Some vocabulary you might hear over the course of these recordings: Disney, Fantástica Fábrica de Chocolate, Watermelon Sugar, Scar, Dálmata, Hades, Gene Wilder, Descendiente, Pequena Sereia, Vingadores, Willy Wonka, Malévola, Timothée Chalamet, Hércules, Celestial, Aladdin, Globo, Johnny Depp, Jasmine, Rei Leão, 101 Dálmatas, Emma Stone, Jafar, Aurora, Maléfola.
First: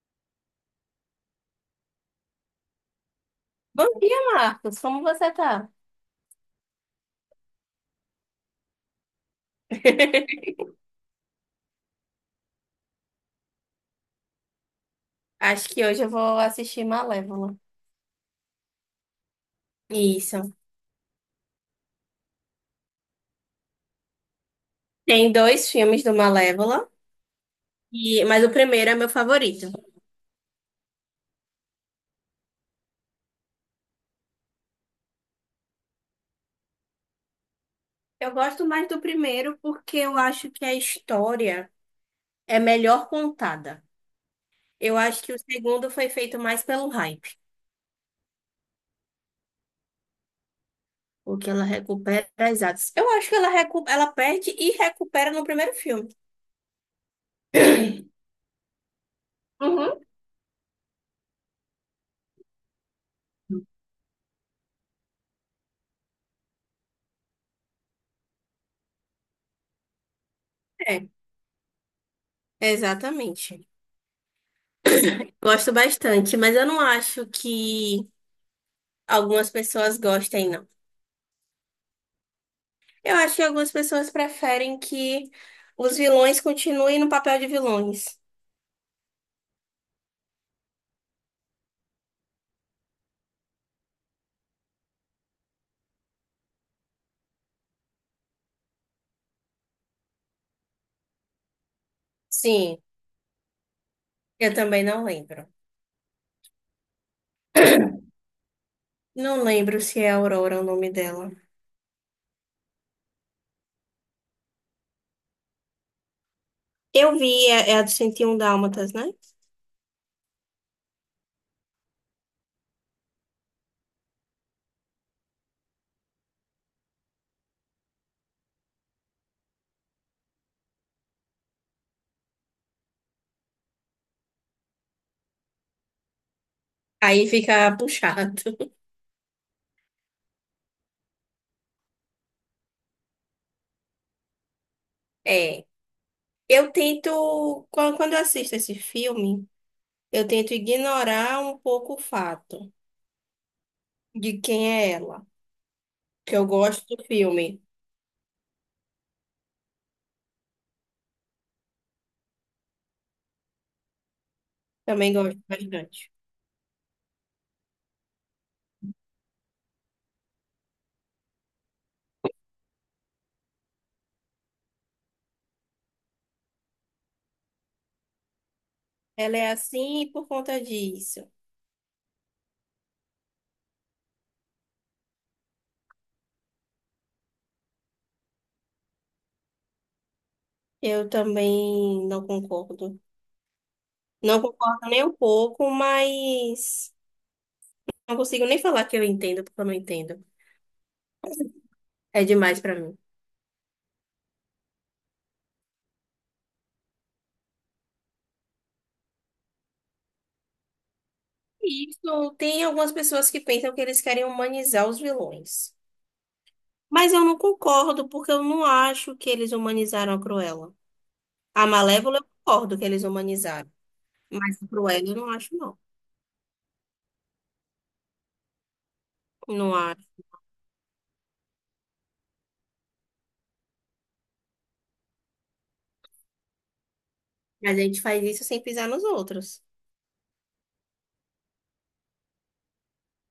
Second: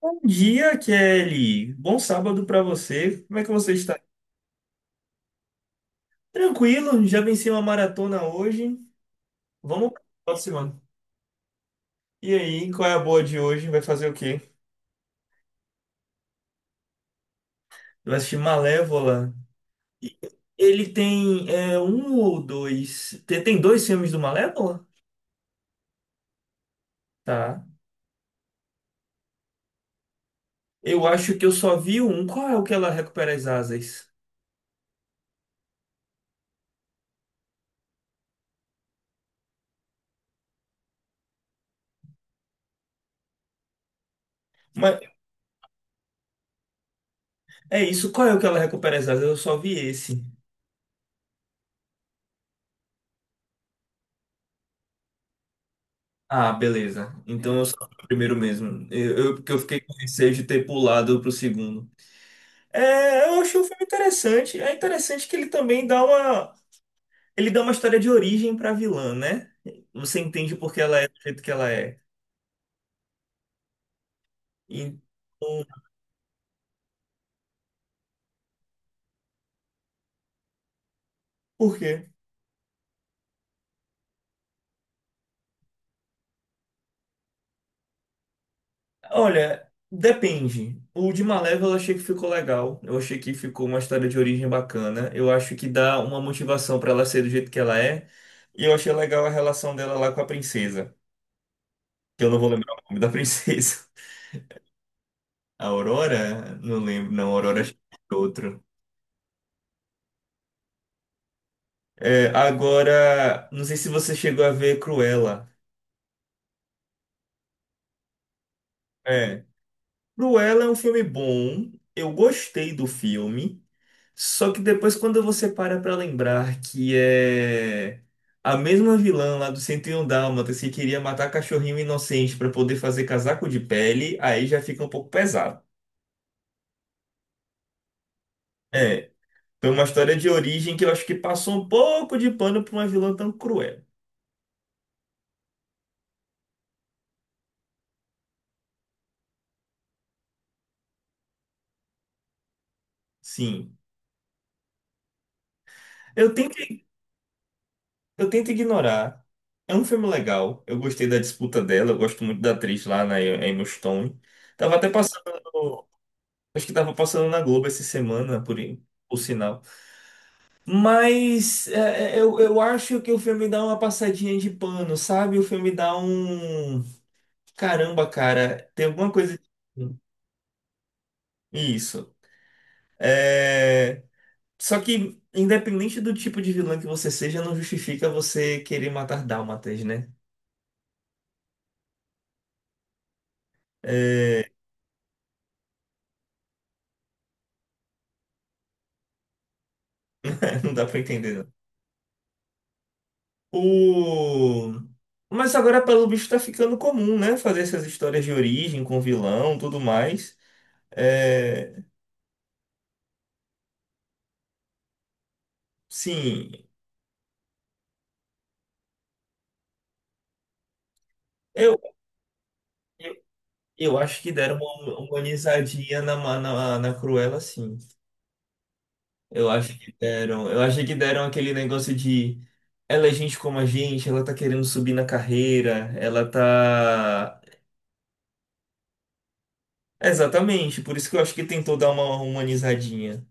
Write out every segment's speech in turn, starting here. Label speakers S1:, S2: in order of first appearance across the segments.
S1: Bom dia, Kelly. Bom sábado para você. Como é que você
S2: Bom
S1: está?
S2: dia, Marcos. Como você tá?
S1: Tranquilo, já venci uma maratona hoje. Vamos para a próxima. E aí, qual é a boa de hoje? Vai fazer o quê?
S2: Acho que hoje eu vou assistir Malévola.
S1: Vai assistir Malévola. E
S2: Isso.
S1: Ele tem um ou dois. Tem dois filmes do Malévola?
S2: Tem dois filmes do Malévola,
S1: Tá.
S2: e... mas o primeiro é meu favorito.
S1: Eu acho que eu só vi um. Qual é o que ela recupera as asas?
S2: Eu gosto mais do primeiro porque eu acho que a história é melhor contada. Eu
S1: Mas
S2: acho que o segundo foi feito mais pelo hype,
S1: é isso, qual é o que ela recupera as asas? Eu só vi esse.
S2: porque ela recupera as atos. Eu acho que ela, ela perde e recupera no primeiro filme.
S1: Ah, beleza. Então eu só o primeiro mesmo. Porque eu fiquei com
S2: Uhum.
S1: receio de ter pulado pro segundo. É, eu achei o filme interessante. É interessante que ele também dá uma. Ele dá uma história de origem pra vilã, né? Você entende por que ela
S2: É,
S1: é do jeito que ela é.
S2: exatamente.
S1: Então,
S2: Gosto bastante, mas eu não acho que algumas pessoas gostem, não.
S1: por quê?
S2: Eu acho que algumas pessoas preferem que os vilões continuem no papel de vilões.
S1: Olha, depende. O de Malévola eu achei que ficou legal. Eu achei que ficou uma história de origem bacana. Eu acho que dá uma motivação pra ela ser do jeito que ela é. E eu achei legal a relação dela lá com a princesa, que eu não vou lembrar o
S2: Sim,
S1: nome da princesa.
S2: eu também não lembro.
S1: A Aurora? Não lembro, não, a Aurora acho que é outro.
S2: Não lembro se é Aurora o nome dela.
S1: É, agora, não sei se você chegou a ver Cruella.
S2: Eu vi, é, é a do 101 Dálmatas, né?
S1: É. Cruella é um filme bom, eu gostei do filme, só que depois quando você para pra lembrar que é a mesma vilã lá do 101 Dálmatas que queria matar cachorrinho inocente pra poder fazer casaco de pele, aí já fica um pouco pesado.
S2: Aí fica puxado.
S1: É, foi uma história de origem que eu acho que passou um pouco de pano pra uma vilã tão cruel.
S2: É. Eu tento, quando eu assisto esse filme, eu tento ignorar um pouco o fato
S1: Sim.
S2: de quem é ela.
S1: Eu
S2: Que eu
S1: tento,
S2: gosto do filme.
S1: eu tento ignorar. É um filme legal. Eu gostei da disputa dela. Eu gosto muito da atriz lá, na Emma Stone. Tava até
S2: Também gosto
S1: passando.
S2: bastante.
S1: Acho que tava passando na Globo essa semana, por sinal. Mas eu acho que o filme dá uma passadinha de pano, sabe? O filme dá um. Caramba, cara, tem alguma coisa.
S2: Ela é assim por conta disso.
S1: Isso. É, só que, independente do tipo de vilã que você seja, não justifica você querer matar dálmatas, né?
S2: Eu também não concordo. Não concordo nem um pouco, mas não consigo nem falar que eu entendo, porque eu não entendo.
S1: Não dá pra entender, não.
S2: É demais pra mim.
S1: O... Mas agora, pelo bicho, tá ficando comum, né? Fazer essas histórias de origem com vilão, tudo mais. É...
S2: E isso tem algumas pessoas que pensam que eles querem humanizar os vilões.
S1: Sim,
S2: Mas eu não concordo, porque eu não acho que eles humanizaram a Cruella. A
S1: eu,
S2: Malévola, eu concordo que eles
S1: eu,
S2: humanizaram.
S1: eu acho que deram
S2: Mas a
S1: uma
S2: Cruella, eu não acho, não.
S1: humanizadinha na Cruella, sim. Eu
S2: Não
S1: acho que
S2: acho.
S1: deram. Eu achei que deram aquele negócio de ela é gente como a gente, ela tá querendo subir na carreira, ela tá.
S2: Mas a gente faz isso sem pisar nos outros.
S1: Exatamente, por isso que eu acho que tentou dar uma humanizadinha.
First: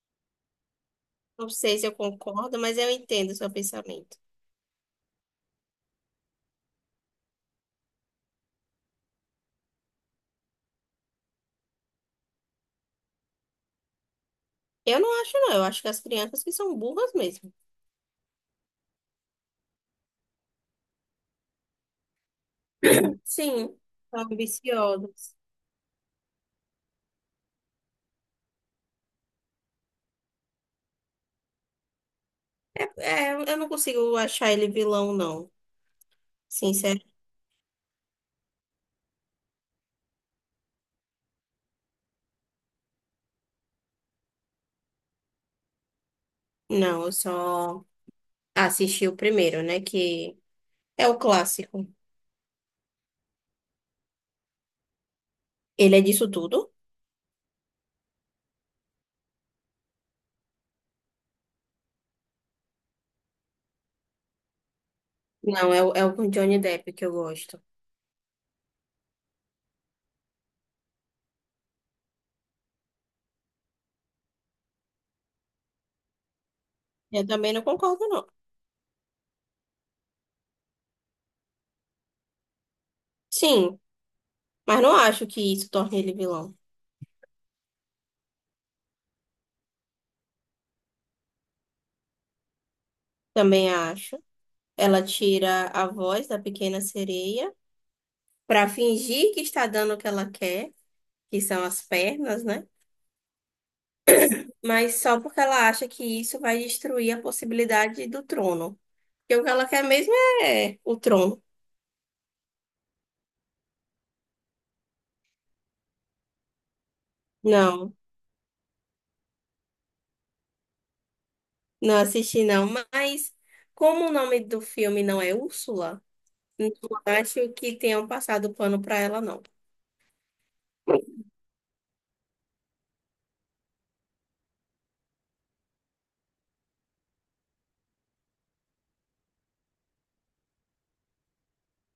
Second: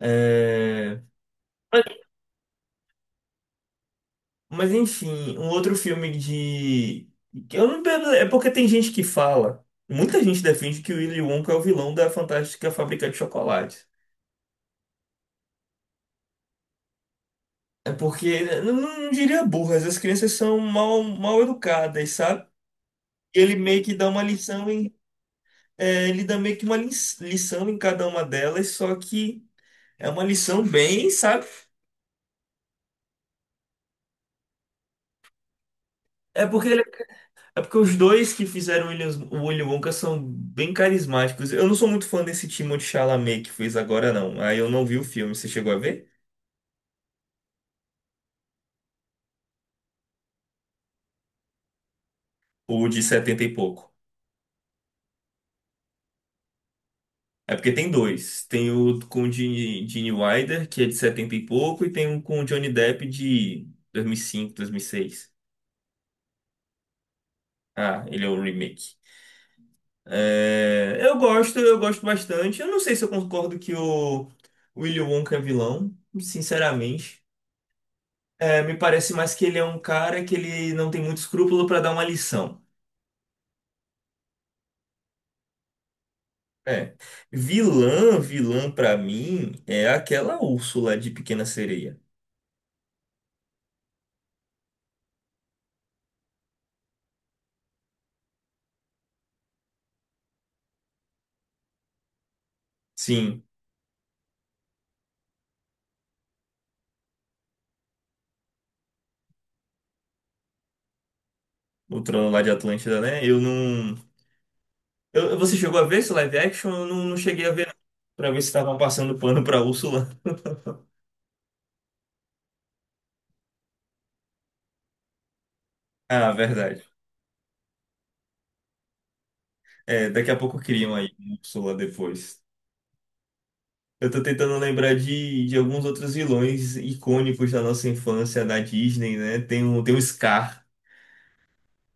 S1: É...
S2: Não sei se eu concordo, mas eu entendo o seu pensamento.
S1: Mas enfim, um outro filme de... que eu não... É porque tem gente que fala. Muita gente defende que o Willy Wonka é o vilão da Fantástica Fábrica de Chocolate.
S2: Eu não acho, não. Eu acho que as crianças que são burras mesmo.
S1: É porque, eu não, não diria burras, as crianças são mal educadas, sabe? Ele
S2: Sim,
S1: meio que dá
S2: são
S1: uma lição em...
S2: ambiciosos.
S1: Ele dá meio que uma lição em cada uma delas, só que é uma lição bem, sabe?
S2: É, é, eu não consigo achar ele vilão, não.
S1: É porque
S2: Sincero,
S1: É porque os dois que fizeram o o Willy Wonka são bem carismáticos. Eu não sou muito fã desse Timothée Chalamet que fez agora, não. Aí eu não vi o filme. Você chegou a ver?
S2: não, eu só assisti o primeiro, né? Que é o clássico.
S1: O de setenta e pouco.
S2: Ele é disso tudo?
S1: É porque tem dois. Tem o com o Gene Wilder, que é de 70 e pouco, e tem um com o Johnny Depp de 2005, seis.
S2: Não, é, é o com Johnny Depp que eu gosto.
S1: Ah, ele é o remake. É, eu gosto bastante. Eu não sei se eu concordo que o Willy Wonka é vilão, sinceramente.
S2: Eu também não concordo, não.
S1: É, me parece mais que ele é um cara que ele não tem muito escrúpulo pra dar uma lição.
S2: Sim, mas não acho que isso torne ele vilão.
S1: É. Vilã, vilã pra mim é aquela Úrsula de Pequena Sereia.
S2: Também acho. Ela tira a voz da pequena sereia pra fingir que está dando o que ela quer, que são as pernas, né?
S1: Sim,
S2: Mas só porque ela acha que isso vai destruir a possibilidade do trono. Porque o que ela quer mesmo é o trono.
S1: o trono lá de Atlântida, né? Eu não. eu- Você chegou a ver esse live action? Eu não, não cheguei a ver, não.
S2: Não,
S1: Pra ver se estavam passando pano pra Úrsula.
S2: não assisti não. Mas como o nome do filme não é Úrsula,
S1: Ah,
S2: não
S1: verdade.
S2: acho que tenham passado pano pra ela, não.
S1: É, daqui a pouco criam aí Úrsula depois. Eu tô tentando lembrar de alguns outros vilões icônicos da nossa infância na Disney, né? Tem o Scar.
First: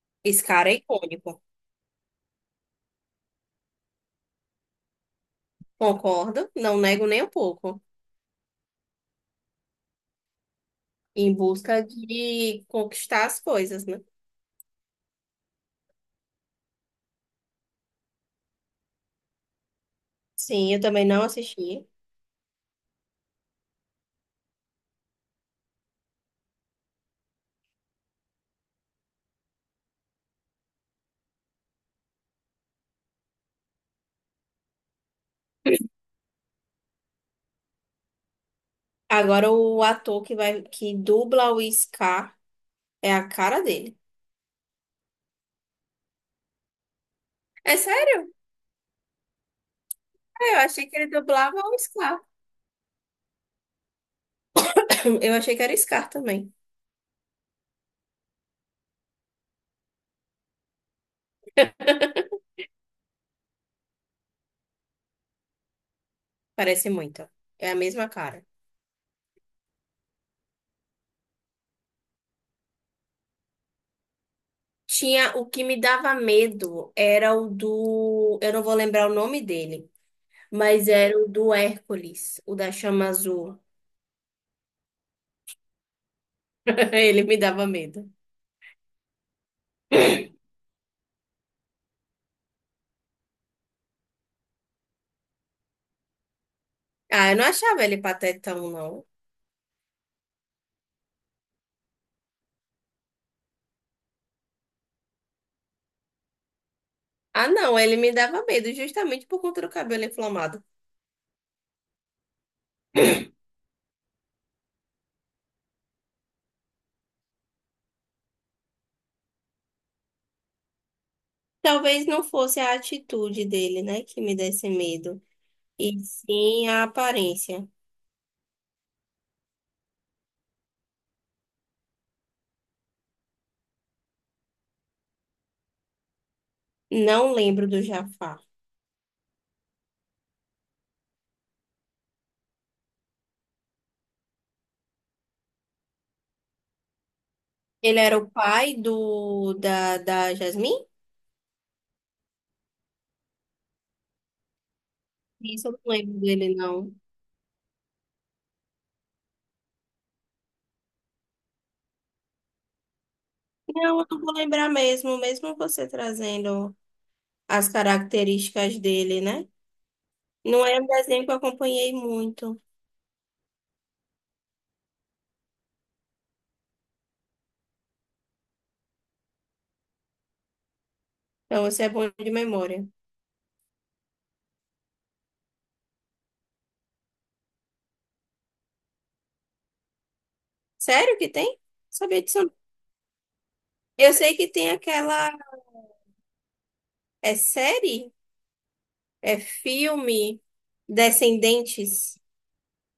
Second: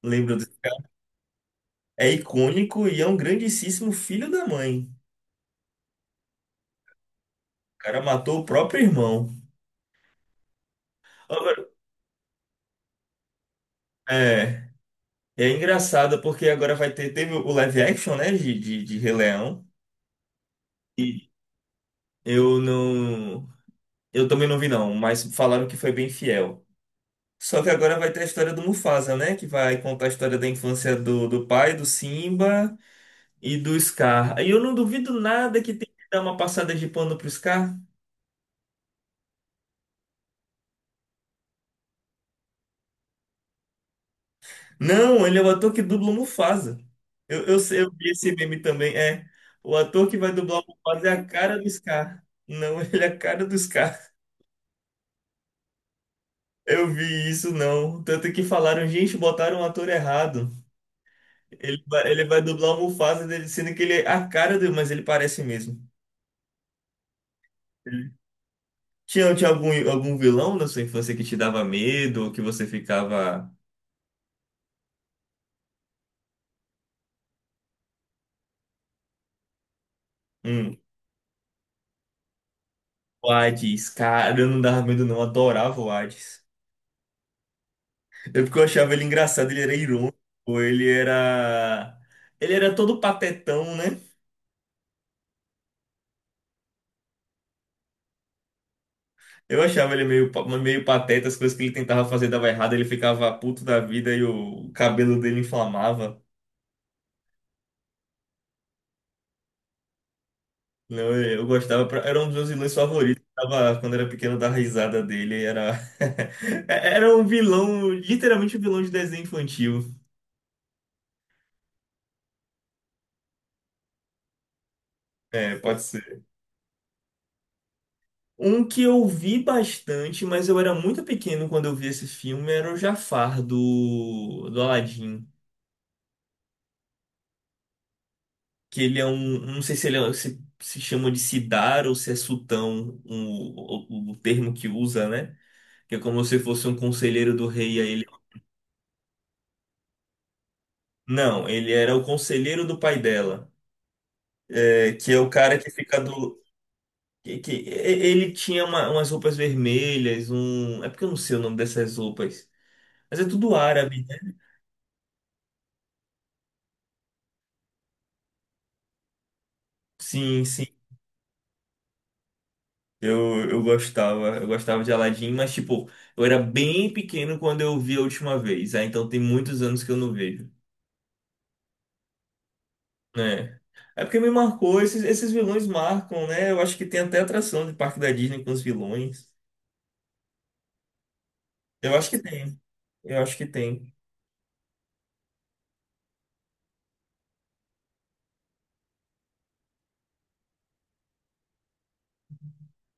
S1: Lembra
S2: Esse
S1: do...
S2: cara é icônico.
S1: É icônico e é um grandíssimo filho da mãe. O
S2: Concordo, não nego nem um pouco.
S1: cara matou o próprio irmão.
S2: Em
S1: Agora,
S2: busca de conquistar as coisas, né?
S1: É, é engraçado porque agora vai ter, teve o live action, né, de Rei Leão.
S2: Sim, eu também não
S1: E
S2: assisti.
S1: eu não. Eu também não vi, não, mas falaram que foi bem fiel. Só que agora vai ter a história do Mufasa, né? Que vai contar a história da infância do pai, do Simba e do Scar. E eu não duvido nada que tem que dar uma passada de pano pro Scar.
S2: Agora o ator que vai que dubla o Scar é a cara dele.
S1: Não, ele é o ator que dubla o Mufasa.
S2: É.
S1: Eu vi esse meme também. É, o ator que vai
S2: Eu
S1: dublar o
S2: achei que ele
S1: Mufasa é a
S2: dublava
S1: cara do
S2: o Scar.
S1: Scar. Não, ele é a cara do Scar.
S2: Eu achei que era o Scar também.
S1: Eu vi isso, não. Tanto que falaram, gente, botaram um ator errado. Ele vai dublar o Mufasa, dele, sendo que ele é a cara dele, mas ele parece mesmo.
S2: Parece muito. É a mesma
S1: Ele-
S2: cara.
S1: tinha algum vilão na sua infância que te dava medo, ou que você ficava...
S2: Tinha o que me dava medo era o do. Eu não vou lembrar o nome dele,
S1: Hum,
S2: mas era o do Hércules, o da chama
S1: o
S2: azul.
S1: Hades, cara, eu não dava medo não, adorava o Hades.
S2: Ele me dava medo.
S1: É porque eu achava ele engraçado, ele era irônico, ele era. ele era todo patetão, né?
S2: Ah, eu não achava ele patetão, não.
S1: Eu achava ele meio pateta, as coisas que ele tentava fazer dava errado, ele ficava puto da vida e o cabelo dele inflamava.
S2: Ah, não, ele me dava medo justamente por conta do cabelo inflamado.
S1: Não, eu gostava, era um dos meus vilões favoritos. Tava, quando era pequeno, eu dava risada dele. Era, era um vilão, literalmente um vilão de desenho infantil.
S2: Talvez não fosse a atitude dele, né, que me desse medo,
S1: É, pode
S2: e
S1: ser.
S2: sim a aparência.
S1: Um que eu vi bastante, mas eu era muito pequeno quando eu vi esse filme, era o Jafar do Aladdin.
S2: Não lembro do Jafar.
S1: Que ele é um, não sei se se chama de Sidar ou se é Sultão, o termo que usa, né? Que é como se fosse um conselheiro do rei, aí
S2: Ele
S1: ele...
S2: era o pai do da, da Jasmine?
S1: Não, ele era o conselheiro do pai dela, que é o cara
S2: Isso
S1: que
S2: eu não
S1: fica
S2: lembro
S1: do...
S2: dele, não.
S1: Que, que- e- Ele tinha umas roupas vermelhas, um... É porque eu não sei o nome dessas roupas, mas é tudo
S2: Não,
S1: árabe,
S2: eu não
S1: né?
S2: vou lembrar mesmo, mesmo você trazendo as características dele, né?
S1: Sim,
S2: Não
S1: sim.
S2: é um desenho que eu acompanhei muito.
S1: Eu gostava de Aladdin, mas tipo, eu era bem pequeno quando eu vi a última vez, ah, então tem muitos anos que eu não vejo.
S2: Então você é bom de memória.
S1: É. É porque me marcou, esses vilões marcam, né? Eu acho que tem até atração de parque da Disney com os vilões.
S2: Sério que tem?
S1: Eu acho que
S2: Sabia disso, não.
S1: tem. Eu acho que tem.
S2: Eu sei que tem aquela. É série? É filme? Descendentes?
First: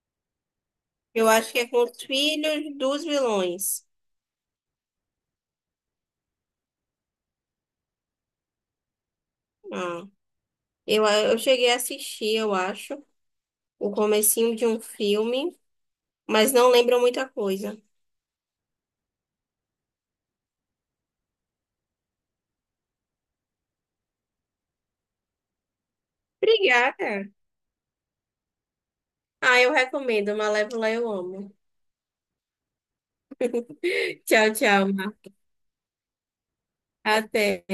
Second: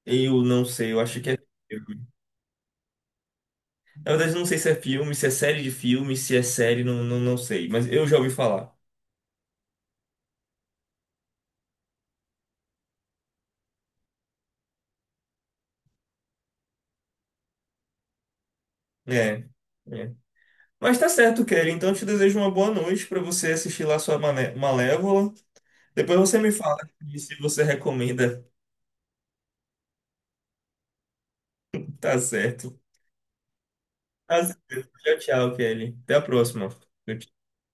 S1: Eu não sei, eu acho
S2: Eu
S1: que é
S2: acho que é com os
S1: filme.
S2: filhos dos vilões.
S1: Na verdade, eu não sei se é filme, se é série de filme, se é série, não, não, não sei. Mas eu já ouvi falar.
S2: Ah, eu cheguei a assistir, eu acho. O comecinho de um filme, mas não lembro muita coisa.
S1: É, é. Mas tá certo, Kelly. Então eu te desejo uma boa noite pra você assistir lá sua Malévola. Depois você me fala e
S2: Obrigada.
S1: se você recomenda.
S2: Ah, eu recomendo. Malévola eu amo.
S1: Tá certo. Tá
S2: Tchau, tchau.
S1: certo.
S2: Mar.
S1: Tchau, tchau, Kelly. Até a próxima.
S2: Até.